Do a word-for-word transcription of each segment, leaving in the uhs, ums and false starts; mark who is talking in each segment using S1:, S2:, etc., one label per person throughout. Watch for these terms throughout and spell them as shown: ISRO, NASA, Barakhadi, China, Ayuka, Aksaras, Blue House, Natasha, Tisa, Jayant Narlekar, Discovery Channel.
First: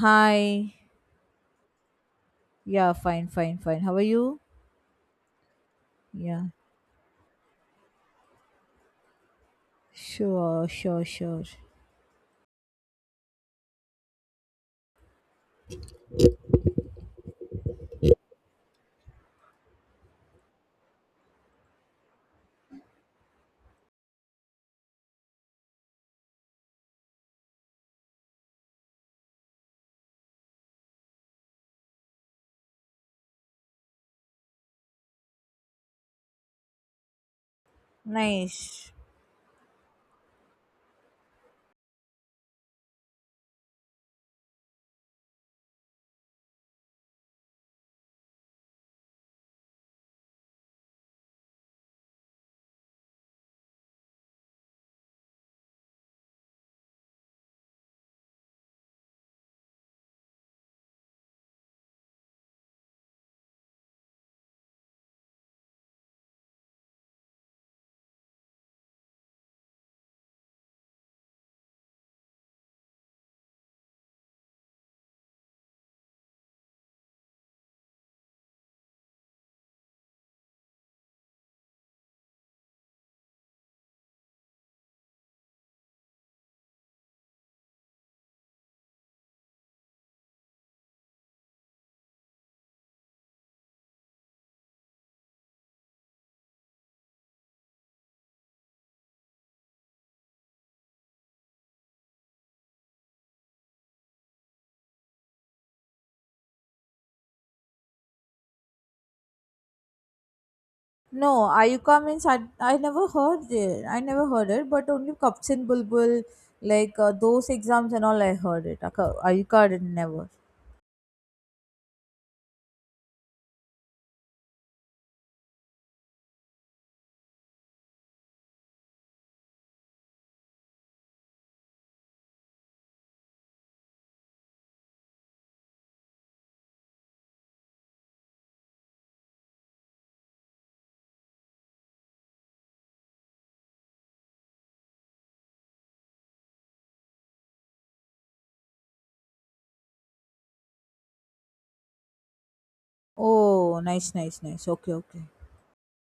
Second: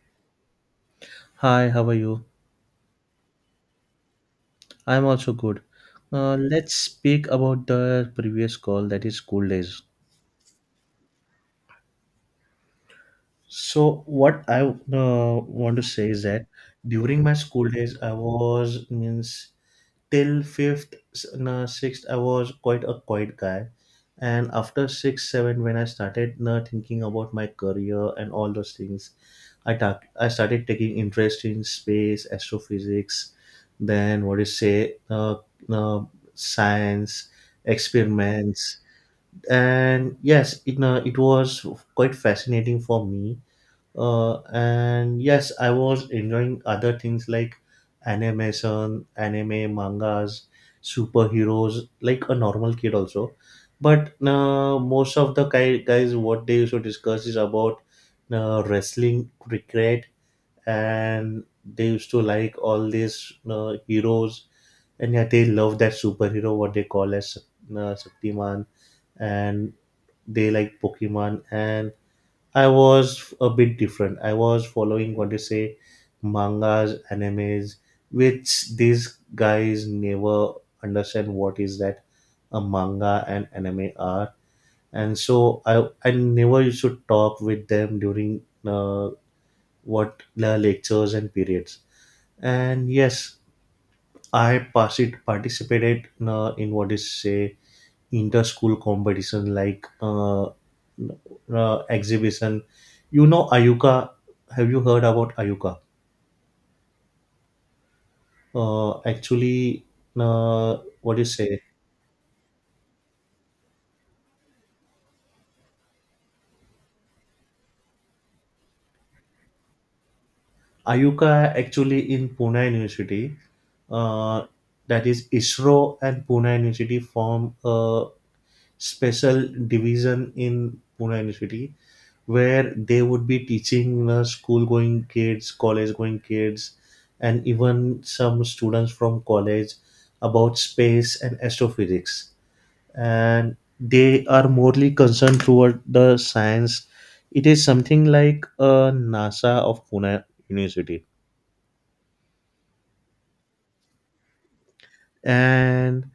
S1: Hi.
S2: Hi, how are you?
S1: Yeah, fine, fine, fine. How are you?
S2: I'm also good. Uh,
S1: Yeah.
S2: let's speak about the previous call that is school days.
S1: Sure, sure, sure.
S2: So, what I uh, want to say is that during my school days, I was means till fifth, s- no, sixth, I was quite a quiet guy, and after six, seven, when I started uh, thinking about my career and all those things, I talk, I started taking interest in space, astrophysics, then what do you say, uh, uh, science, experiments,
S1: Nice.
S2: and yes, it uh, it was quite fascinating for me. Uh, and yes, I was enjoying other things like animation, anime, mangas, superheroes, like a normal kid also. But uh, most of the guy, guys, what they used to discuss is about uh, wrestling, cricket, and they used to like all these uh, heroes, and yeah, they love that superhero what they call as uh, Shaktiman, and they like Pokemon. And I was a bit different. I was following what they say, mangas, animes, which these guys never understand what is that a manga and anime are. And so I I never used to talk with them during uh, what the lectures and periods. And yes, I pass it. Participated in, uh, in what is say inter-school competition like uh, uh, exhibition. You know Ayuka? Have you heard about Ayuka? Uh, actually, uh, what do you
S1: No,
S2: say,
S1: Ayuka means I, I never heard it. I never heard it, but only Cups and Bulbul, like uh, those exams and all, I heard it. Aka- Ayuka did never.
S2: Ayuka actually in Pune University, uh, that is ISRO and Pune University form a special division in Pune University where they would be teaching uh, school going kids, college going kids, and even some students from college about space and astrophysics. And they are morely concerned toward the science. It is something like a NASA of Pune University.
S1: Oh, nice, nice, nice. Okay, okay.
S2: And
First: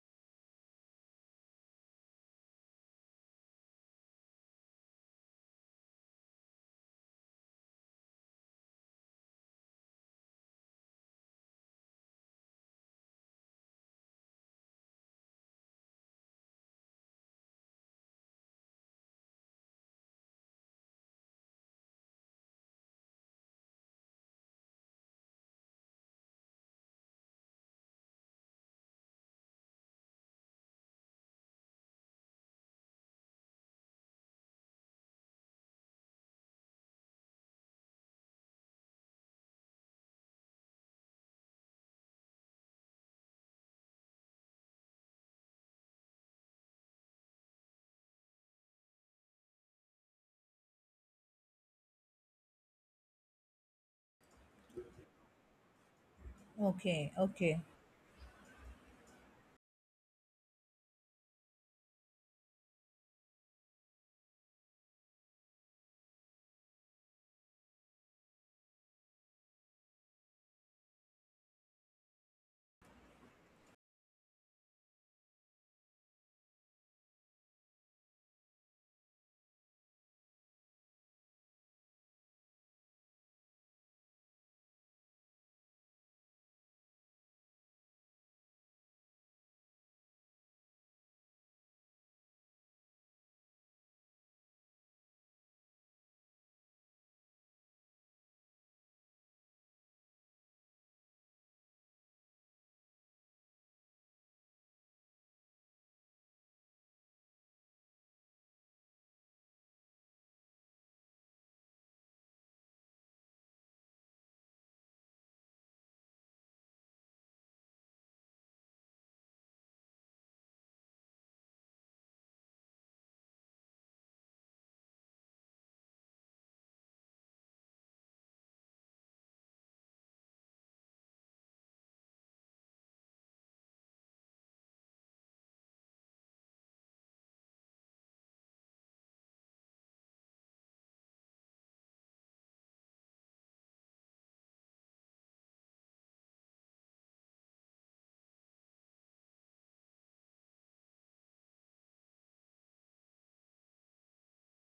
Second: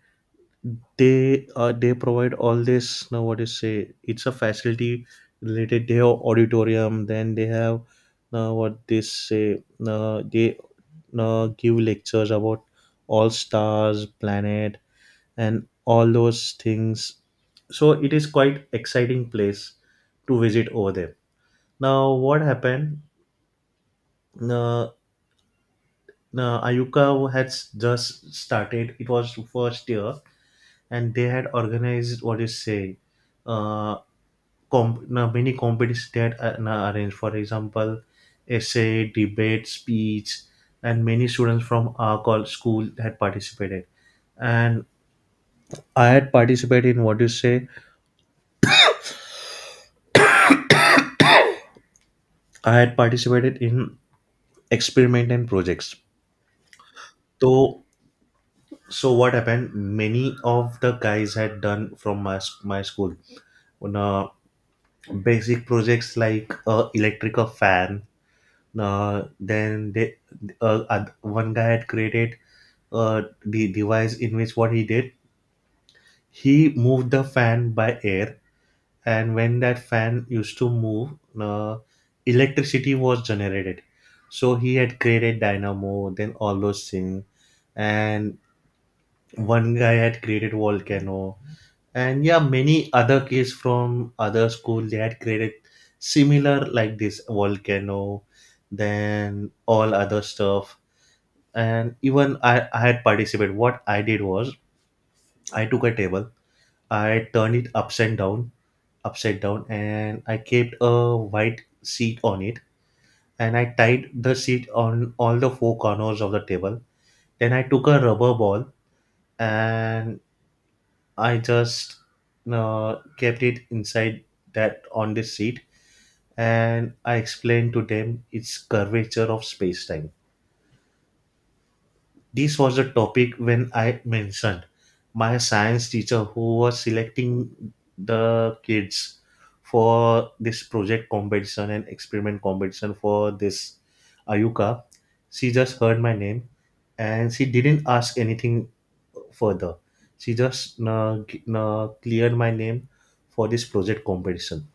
S2: they uh, they provide all this, now what is say, it's a facility related. They have auditorium, then they have, now what they say, now they uh, give lectures about all stars, planet, and all those things. So it is quite exciting place to visit over there. Now, what happened? Uh, uh, Ayuka has just started. It was first year, and they had organized, what you say, uh, comp- uh, many competitions they had uh, uh, arranged. For example, essay, debate, speech, and many students from our col- school had participated. And I had participated in, what you say, I had participated in experiment and projects.
S1: Okay, okay.
S2: So, so what happened? Many of the guys had done from my s- my school on, uh, basic projects like uh, electrical fan. Uh, then they uh, oth- one guy had created uh, the device in which what he did, he moved the fan by air, and when that fan used to move, uh, electricity was generated, so he had created dynamo, then all those things. And one guy had created volcano, and yeah, many other kids from other school they had created similar like this volcano, then all other stuff. And even i, I had participated. What I did was, I took a table, I turned it upside down upside down and I kept a white sheet on it, and I tied the sheet on all the four corners of the table. Then I took a rubber ball, and I just uh, kept it inside, that on this sheet, and I explained to them its curvature of space time. This was the topic when I mentioned my science teacher, who was selecting the kids for this project competition and experiment competition for this Ayuka. She just heard my name and she didn't ask anything further. She just uh, g- uh, cleared my name for this project competition.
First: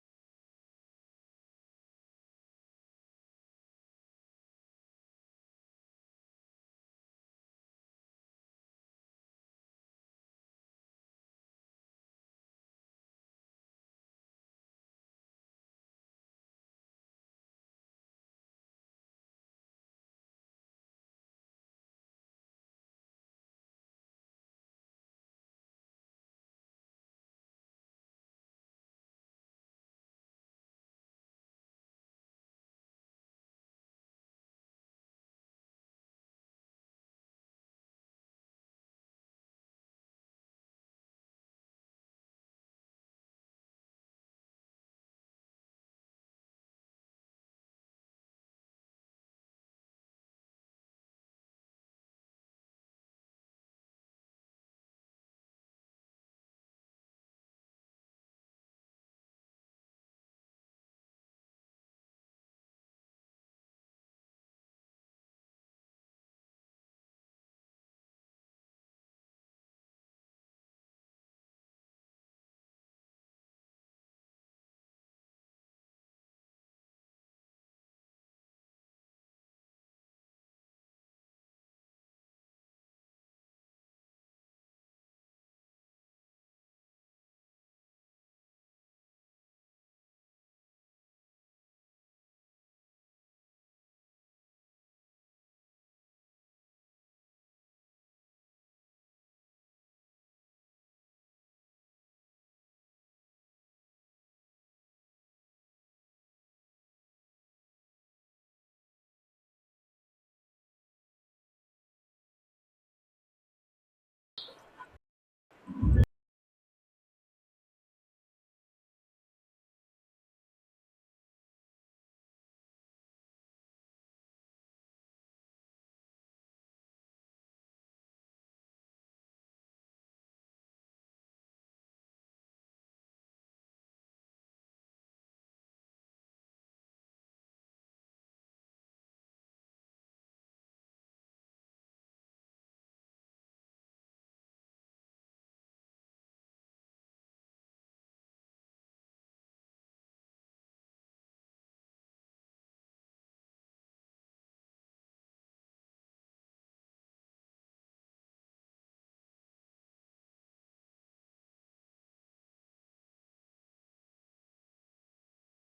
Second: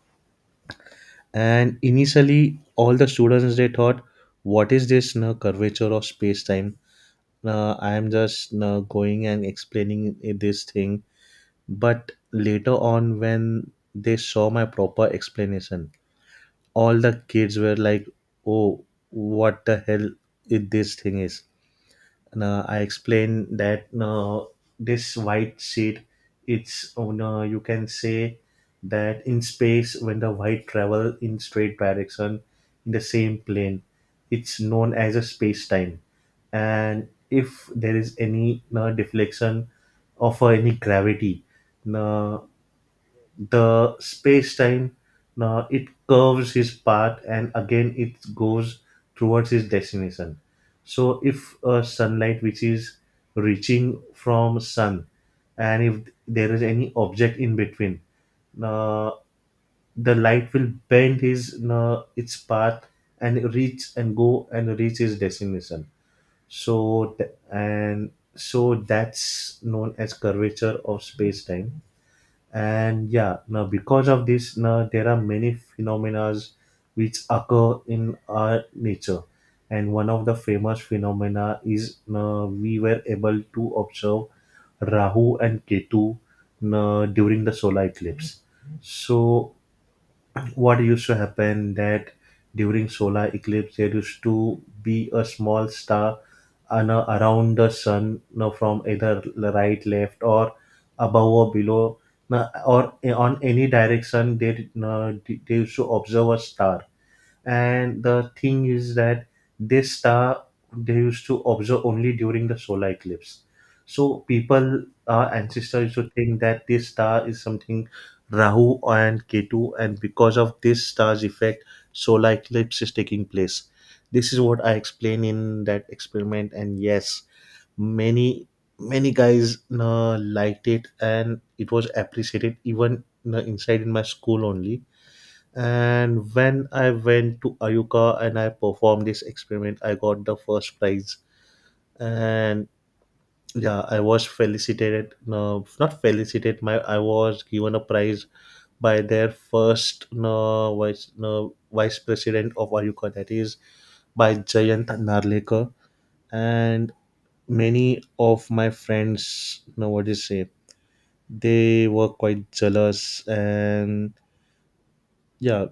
S2: And initially, all the students they thought, "What is this na curvature of space time?" uh, I am just uh, going and explaining i- this thing. But later on, when they saw my proper explanation, all the kids were like, "Oh, what the hell is this thing is?" uh, I explained that uh, this white sheet, it's, oh no, you can say that in space, when the white travel in straight direction in the same plane, it's known as a space time. And if there is any uh, deflection of uh, any gravity, uh, the space-time, uh, it curves his path and again it goes towards his destination. So if uh, sunlight which is reaching from sun, and if there is any object in between, uh, the light will bend his uh, its path, and reach, and go, and reach his destination. So th- and so that's known as curvature of space time. And yeah, now because of this, now there are many phenomena which occur in our nature, and one of the famous phenomena is, now we were able to observe Rahu and Ketu now during the solar eclipse. So what used to happen that, during solar eclipse, there used to be a small star an- around the sun, now from either right, left, or above, or below, now, or eh, on any direction, they, did- uh, they used to observe a star. And the thing is that, this star they used to observe only during the solar eclipse. So people, our ancestors, used to think that this star is something Rahu and Ketu, and because of this star's effect solar eclipse is taking place. This is what I explained in that experiment, and yes, many, many guys uh, liked it, and it was appreciated, even uh, inside in my school only. And when I went to Ayuka and I performed this experiment, I got the first prize. And yeah, I was felicitated. No, not felicitated. My I was given a prize by their first, no, vice, no, vice president of Ayuka, that is by Jayant Narlekar. And many of my friends, you know what do say, they were quite jealous, and yeah,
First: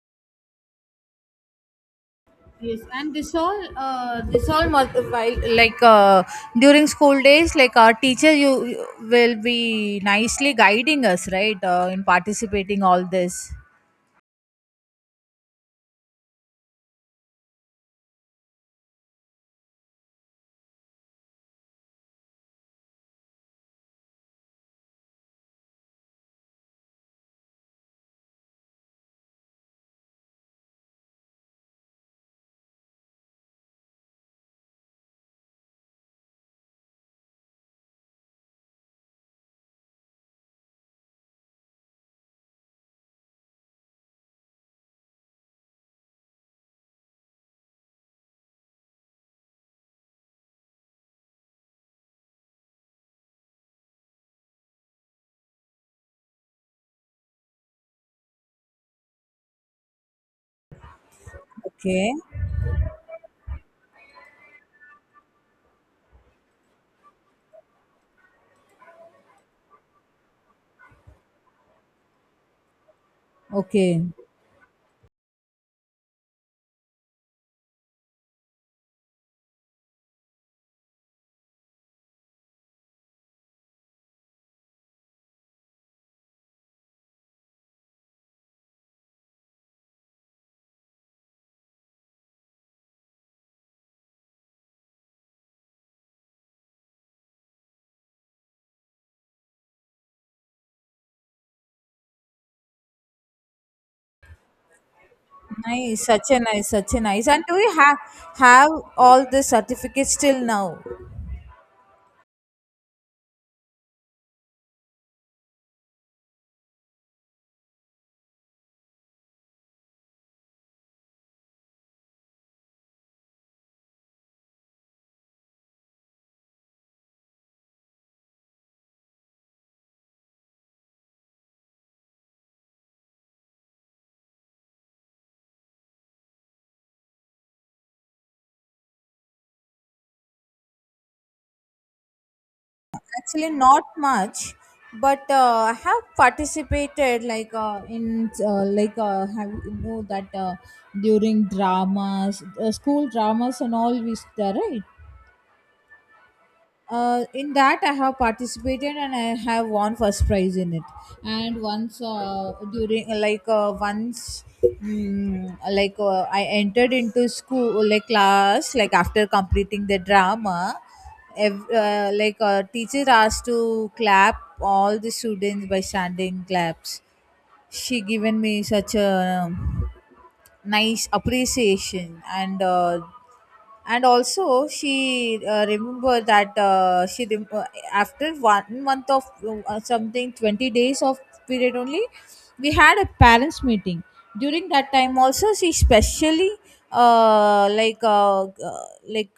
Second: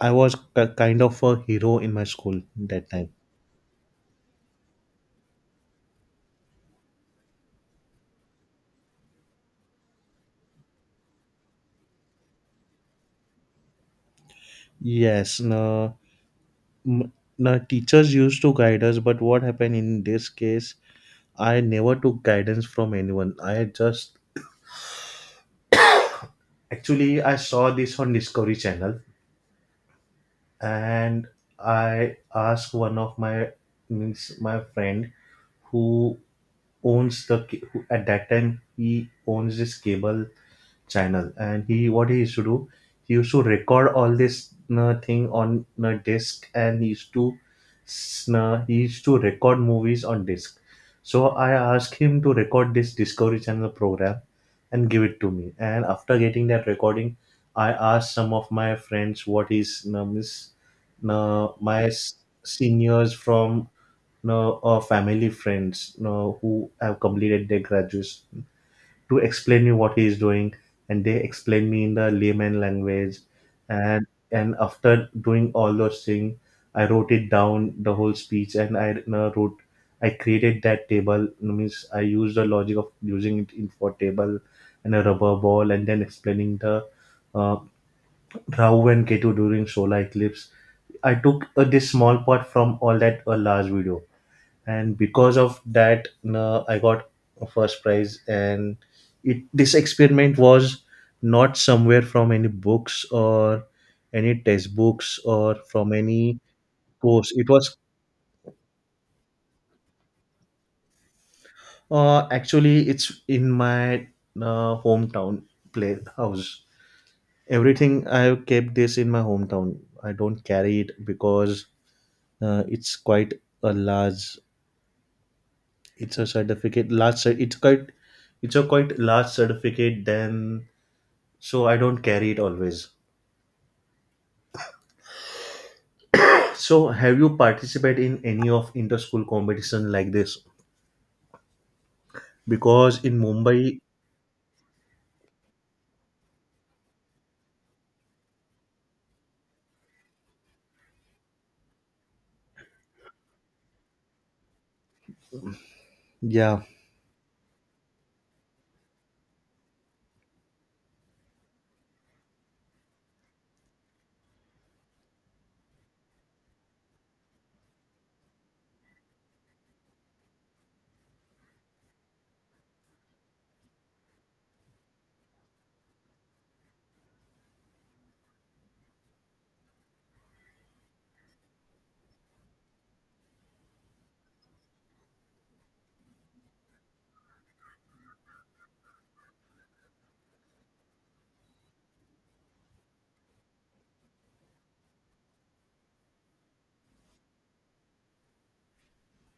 S2: I was k- kind of a hero in my school
S1: Yes,
S2: that time.
S1: and this all, uh, this all mul- while like uh, during school days, like our teacher, you, you will be nicely guiding us, right, uh, in participating all this.
S2: Yes, no, m- no teachers used to guide us, but what happened in this case, I never took guidance from anyone. I just Actually, I saw this on Discovery Channel, and I asked one of my, means my friend, who owns the ca- who- at that time he owns this cable channel, and he, what he used to do, he used to record all this uh, thing on a disc, and he used to s- uh, he used to record movies on disc. So I asked him to record this discovery channel program and give it to me, and after getting that recording, I asked some of my friends, what is uh, miss uh, my
S1: Okay.
S2: s- seniors from, uh, or family friends, uh, who have completed their graduation, to explain me what he is doing, and they explain me in the layman language.
S1: Okay.
S2: And and after doing all those things, I wrote it down the whole speech, and I uh, wrote I created that table, means I used the logic of using it in for table and a rubber ball, and then explaining the uh, Rahu and Ketu during solar eclipse. I took uh, this small part from all that a large video, and because of that, no, I got a first prize. And it this experiment was not somewhere from any books or any textbooks or from
S1: Nice. Such a
S2: any
S1: nice, such a nice.
S2: course.
S1: And
S2: It
S1: do you
S2: was
S1: have have all the certificates till now?
S2: uh, actually, it's in my uh, hometown playhouse. Everything I have kept this in my hometown. I don't carry it because uh, it's quite a large, it's a certificate, large cer- it's quite, it's a quite large certificate than, so I don't carry it always. So have you participated in any of inter-school competition like this? Because in
S1: Actually,
S2: Mumbai,
S1: not much, but uh, I have participated like uh, in uh, like uh, have you know that uh, during dramas, uh, school dramas and all. We there right?
S2: yeah,
S1: Uh, in that I have participated and I have won first prize in it. And once uh, during like uh, once mm, like uh, I entered into school like class like after completing the drama ev- uh, like uh, teacher asked to clap all the students by standing claps. She given me such a um, nice appreciation, and uh, and also she uh, remember that uh, she rem- uh, after one month of uh, something twenty days of period only we had a parents meeting. During that time also she specially uh, like uh, uh, like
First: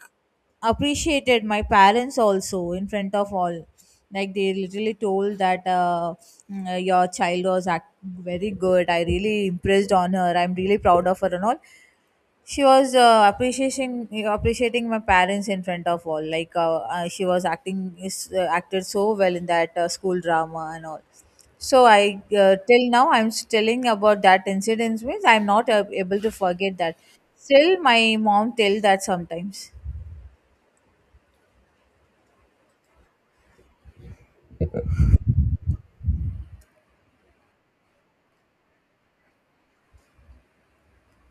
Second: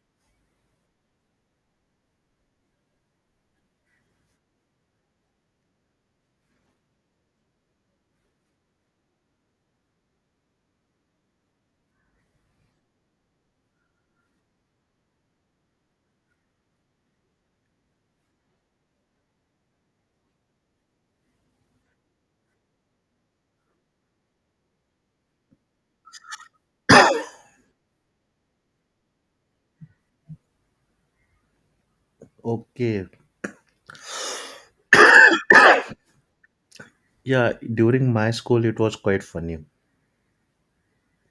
S1: appreciated my parents also in front of all. Like they literally told that uh, mm, your child was act- very good, I really impressed on her, I'm really proud of her and all. She was uh, appreciating appreciating my parents in front of all, like uh, uh, she was acting is uh, acted so well in that uh, school drama and all. So I uh, till now I'm telling about that incident, means I'm not uh, able to forget that. Still my mom tell that sometimes.
S2: okay, yeah, during my school it was quite funny.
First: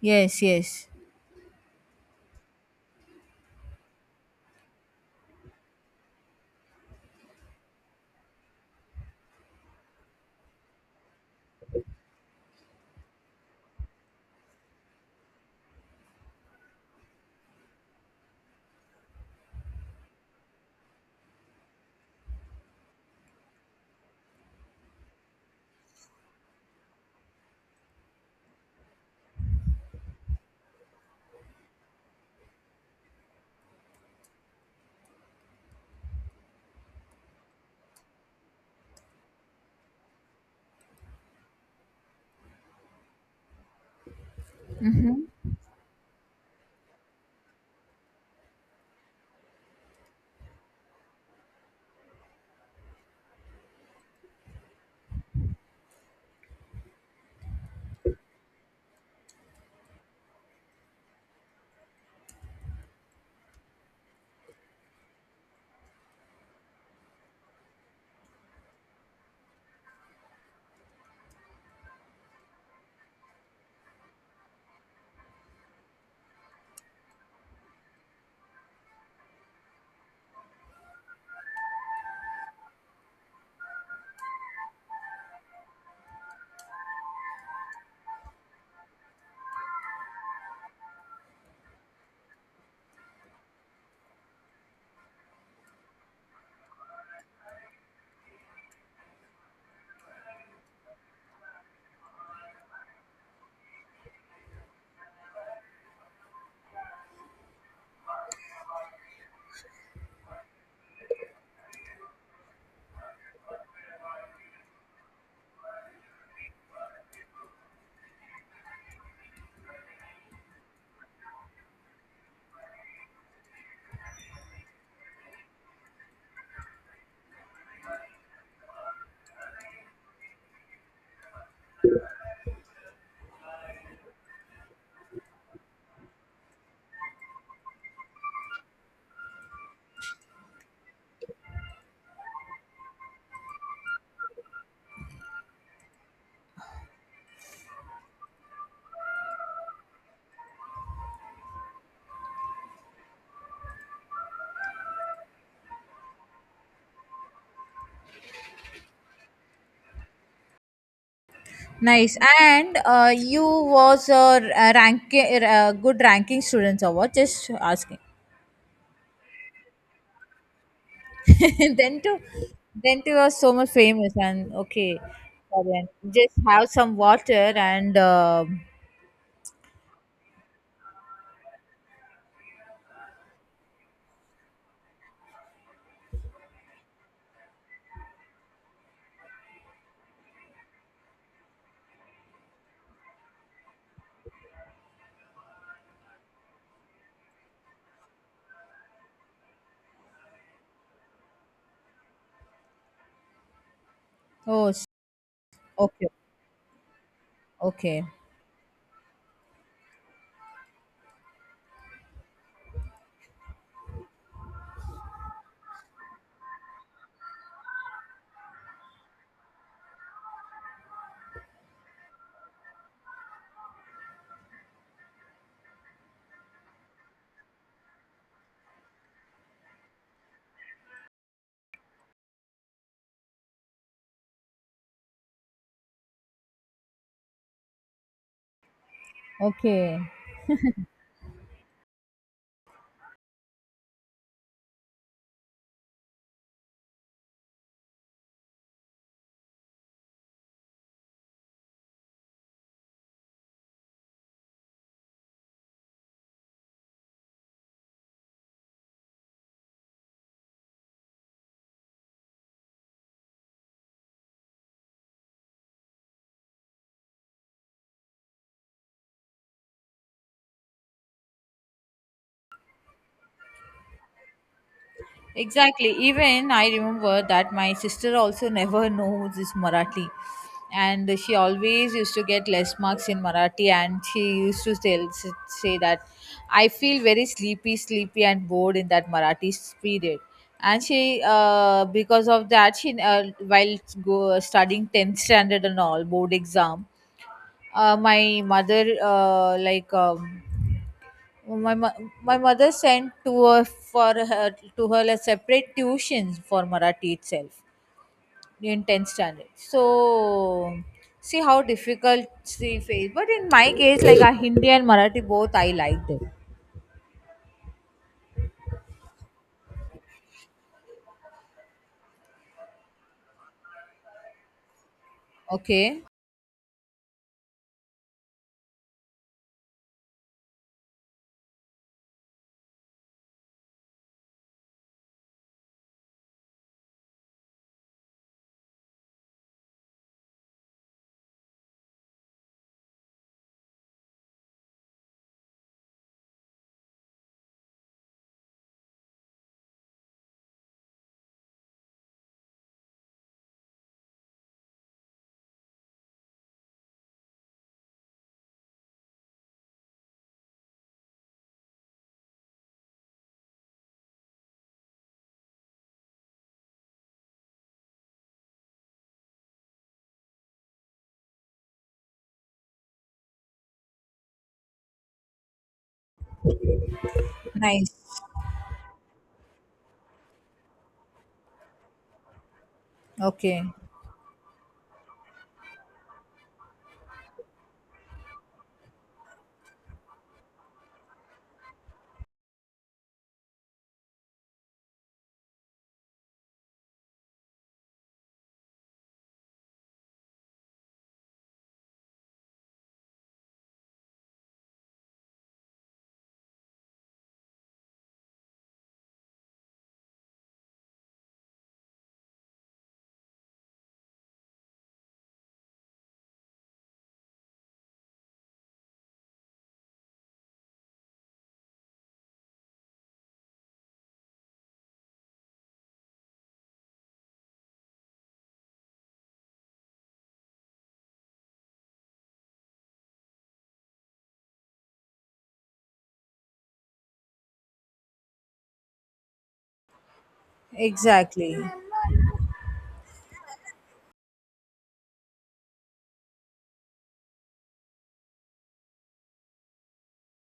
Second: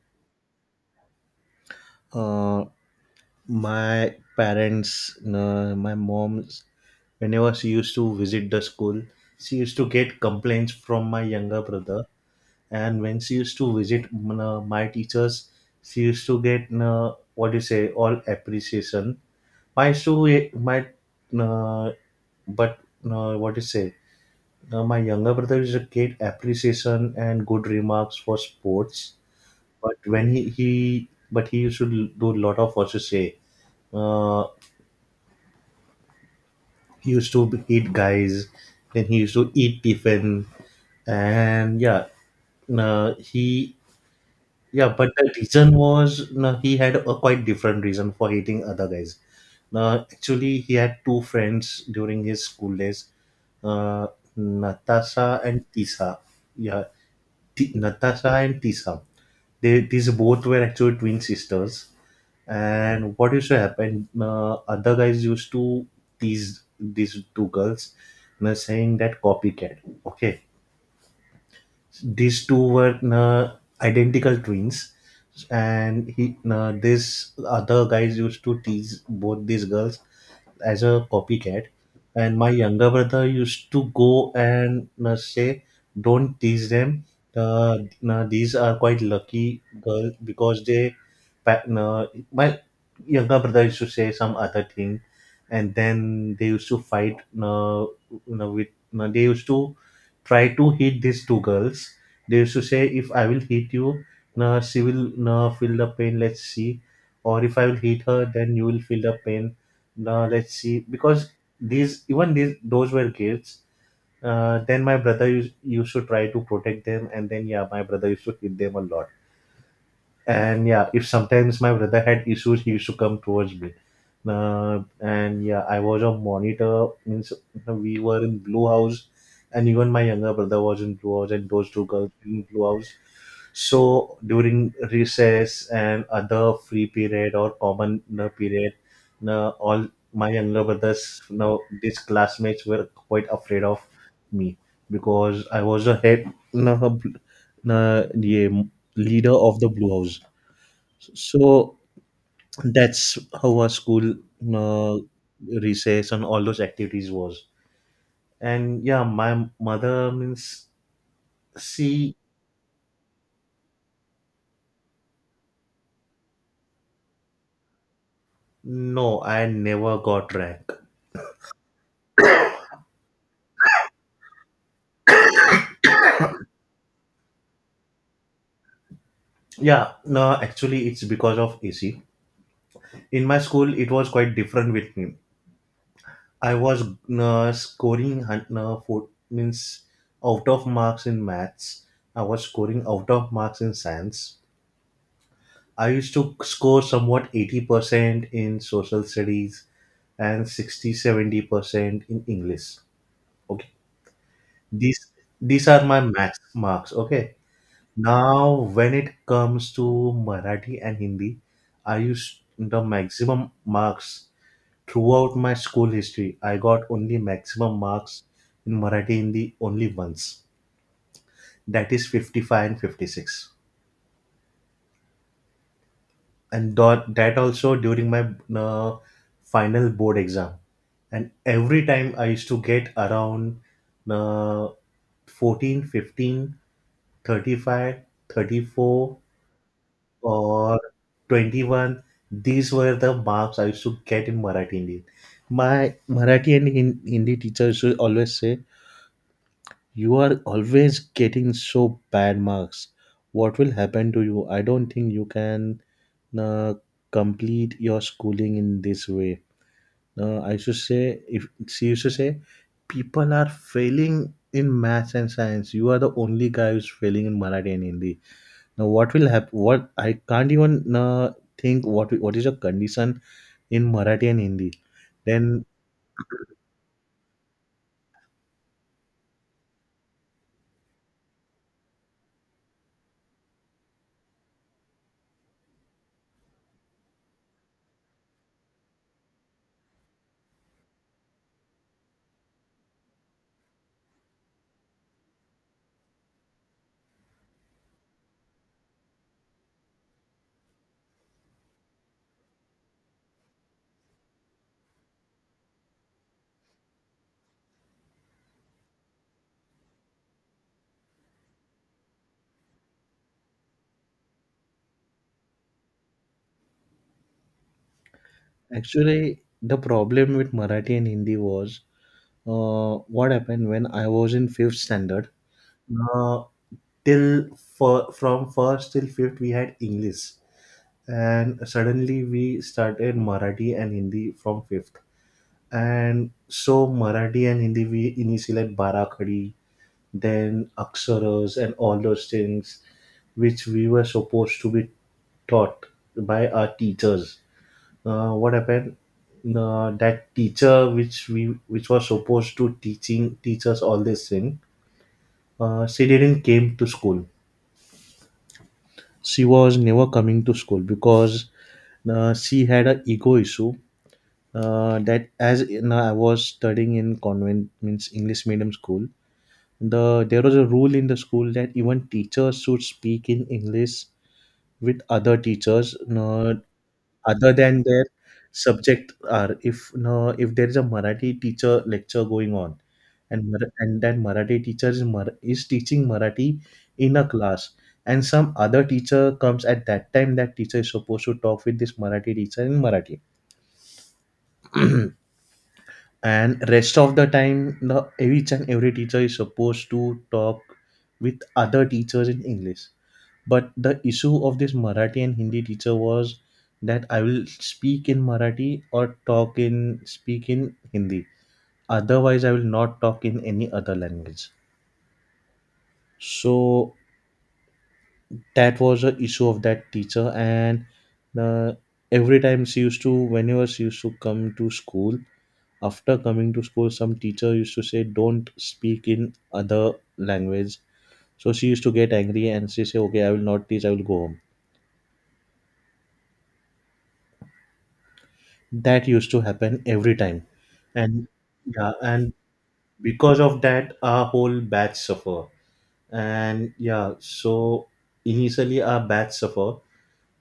S1: Yes, yes.
S2: Uh, my parents, uh, my mom, whenever she used to visit the school, she used to get complaints from my younger brother, and when she used to visit, mm, uh, my teachers, she used to get, mm, uh, what do you say, all appreciation. My, so my mm, uh, but, mm, uh, what do you say, uh, my younger brother used to get appreciation and good remarks for sports, but when he, he but he used to do a lot of what to say, uh, he used to hit guys, then he used to eat tiffin, and yeah, mm, uh, he yeah, but
S1: Mm-hmm.
S2: the reason was, no, he had a quite different reason for hating other guys. Uh, actually, he had two friends during his school days, uh, Natasha and Tisa. Yeah, T- Natasha and Tisa. They These both were actually twin sisters. And what used to happen? Uh, other guys used to tease these two girls, you know, saying that copycat. Okay, these two were uh, identical twins and he uh, this other guys used to tease both these girls as a copycat, and my younger brother used to go and uh, say don't tease them. uh, uh, these are quite lucky girl because they pa- uh, my younger brother used to say some other thing, and then they used to fight uh, you know, with uh, they used to try to hit these two girls. They used to say if I will hit you, uh, she will uh, feel the pain, let's see. Or if I will hit her, then you will feel the pain, now let's see, because these even these those were kids. Uh, then my brother used, used to try to protect them, and then yeah, my brother used to hit them a lot. And yeah, if sometimes my brother had issues, he used to come towards me. Uh, and yeah, I was a monitor. Means we were in Blue House, and even my younger brother was in Blue House, and those two girls in Blue House. So during recess and other free period or common uh, period, uh, all my younger brothers, now these classmates were quite afraid of me because I was a head, uh, bl- uh, yeah, leader of the Blue House. So that's how our school uh, recess and all those activities was. And yeah, my mother means,
S1: Nice.
S2: see,
S1: And uh, you was a r- a rank, a good ranking students award. Just asking.
S2: no, I never got rank.
S1: Then to then to was so much famous and okay, so then just have some water and um
S2: Yeah, no, actually, it's because of A C. In my school, it was quite different with me. I was uh, scoring hun- uh, four, means out of marks in maths. I was scoring out of marks in science. I used to score somewhat eighty percent in social studies and sixty seventy percent in English. Okay.
S1: Oh s-
S2: These these are my
S1: okay,
S2: max marks. Okay.
S1: okay,
S2: Now when it comes to Marathi and Hindi, I used the maximum marks throughout my school history. I got only maximum marks in Marathi Hindi only once. That is fifty five and fifty six. And that, that also during my uh, final board exam. And every time I used to get around uh, fourteen, fifteen, thirty five, thirty four,
S1: okay.
S2: or twenty one. These were the marks I used to get in Marathi and Hindi. My Marathi and Hin- hindi teachers would always say, you are always getting so bad marks. What will happen to you? I don't think you can uh, complete your schooling in this way. Uh, I should say, if she used to say, people are failing in maths and science. You are the only guy who's failing in Marathi and Hindi. Now, what will happen? What I can't even uh, think. What what is your condition in Marathi and Hindi? Then
S1: Exactly. Even I remember that my sister also never knows this Marathi. And she always used to get less marks in Marathi, and she used to tell, say that I feel very sleepy, sleepy, and bored in that Marathi period. And she, uh, because of that, she uh, while go studying tenth standard and all board exam, uh, my mother uh, like um, my mo- my mother sent to her for her to her like separate tuitions for Marathi itself in tenth standard. So see how difficult she faced. But in my case, like a Hindi and Marathi both, I liked it.
S2: actually, the problem with Marathi and Hindi was uh, what happened when I was in fifth standard.
S1: Okay,
S2: Uh, till for, from first till fifth we had English, and suddenly we started Marathi and Hindi from fifth. And so Marathi and Hindi we initially like Barakhadi, then Aksaras and all those things which we were supposed to be taught by our teachers. Uh, what happened? Uh, that teacher which we which was supposed to teaching teach us all this thing, uh, she didn't came to school. She was never coming to school because uh, she had a ego issue, uh, that as in, uh, I was studying in convent means English medium school. The there was a rule in the school that even teachers should speak in English with other teachers, no, other than their
S1: nice.
S2: subject. Are if no, if there is a Marathi teacher lecture going on, and
S1: Okay,
S2: Mar- and that Marathi teacher is Mar- is teaching Marathi in a class. And some other teacher comes at that time. That teacher is supposed to talk with this Marathi teacher in Marathi. And rest of the time the each and every teacher is supposed to talk with other teachers in English. But the issue of this Marathi and Hindi teacher was that, I will speak in Marathi or talk in speak in Hindi, otherwise I will not talk in any other language. So that was the issue of that teacher. And uh, every time she used to whenever she used to come to school, after coming to school some teacher used to say don't speak in other language. So she used to get angry and she say, okay, I will not teach, I will go home. That used to happen every time. And
S1: exactly.
S2: yeah, and because of that our whole batch suffer. And yeah, so initially our batch suffer,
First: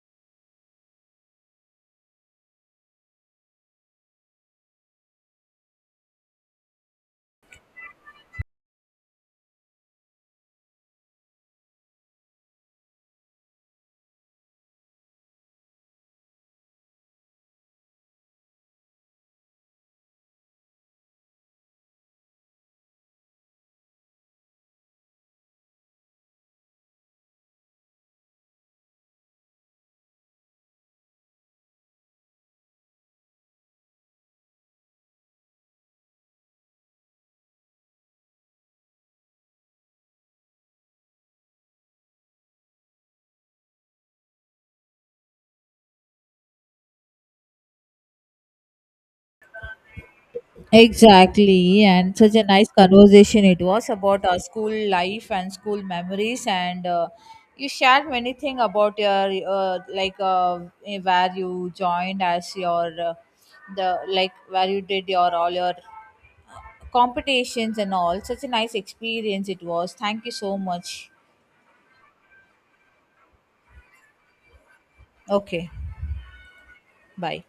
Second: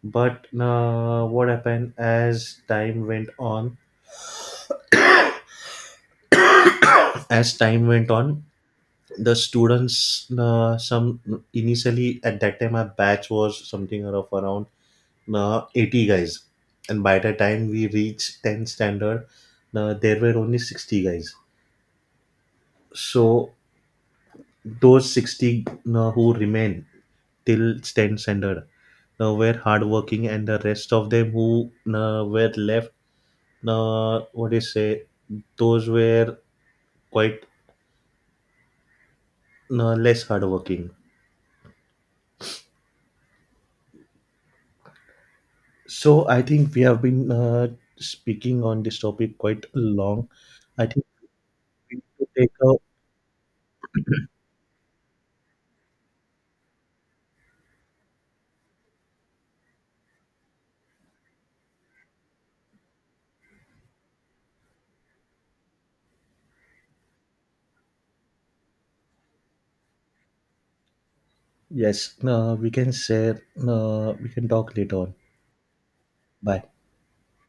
S2: but uh, what happened as time went on as time went on, the students, uh, some initially at that time our batch was something of around uh, eighty guys, and by the time we reached tenth standard, uh, there were only sixty guys. So those sixty uh, who remained till tenth standard uh, were hardworking, and the rest of them who uh, were left, uh, what do you say, those were quite uh, less hardworking. So I think we have been uh, speaking on this topic quite long. I think
S1: Exactly,
S2: we need
S1: and
S2: to
S1: such a
S2: take
S1: nice
S2: a,
S1: conversation it was about our school life and school memories, and uh, you shared many things about your uh, like uh, eh, where you joined as your uh, the like where you did your all your competitions and all. Such a nice experience it was. Thank you so much.
S2: yes. Uh, we can share. Uh, we can talk later on.
S1: Okay,
S2: Bye.
S1: bye.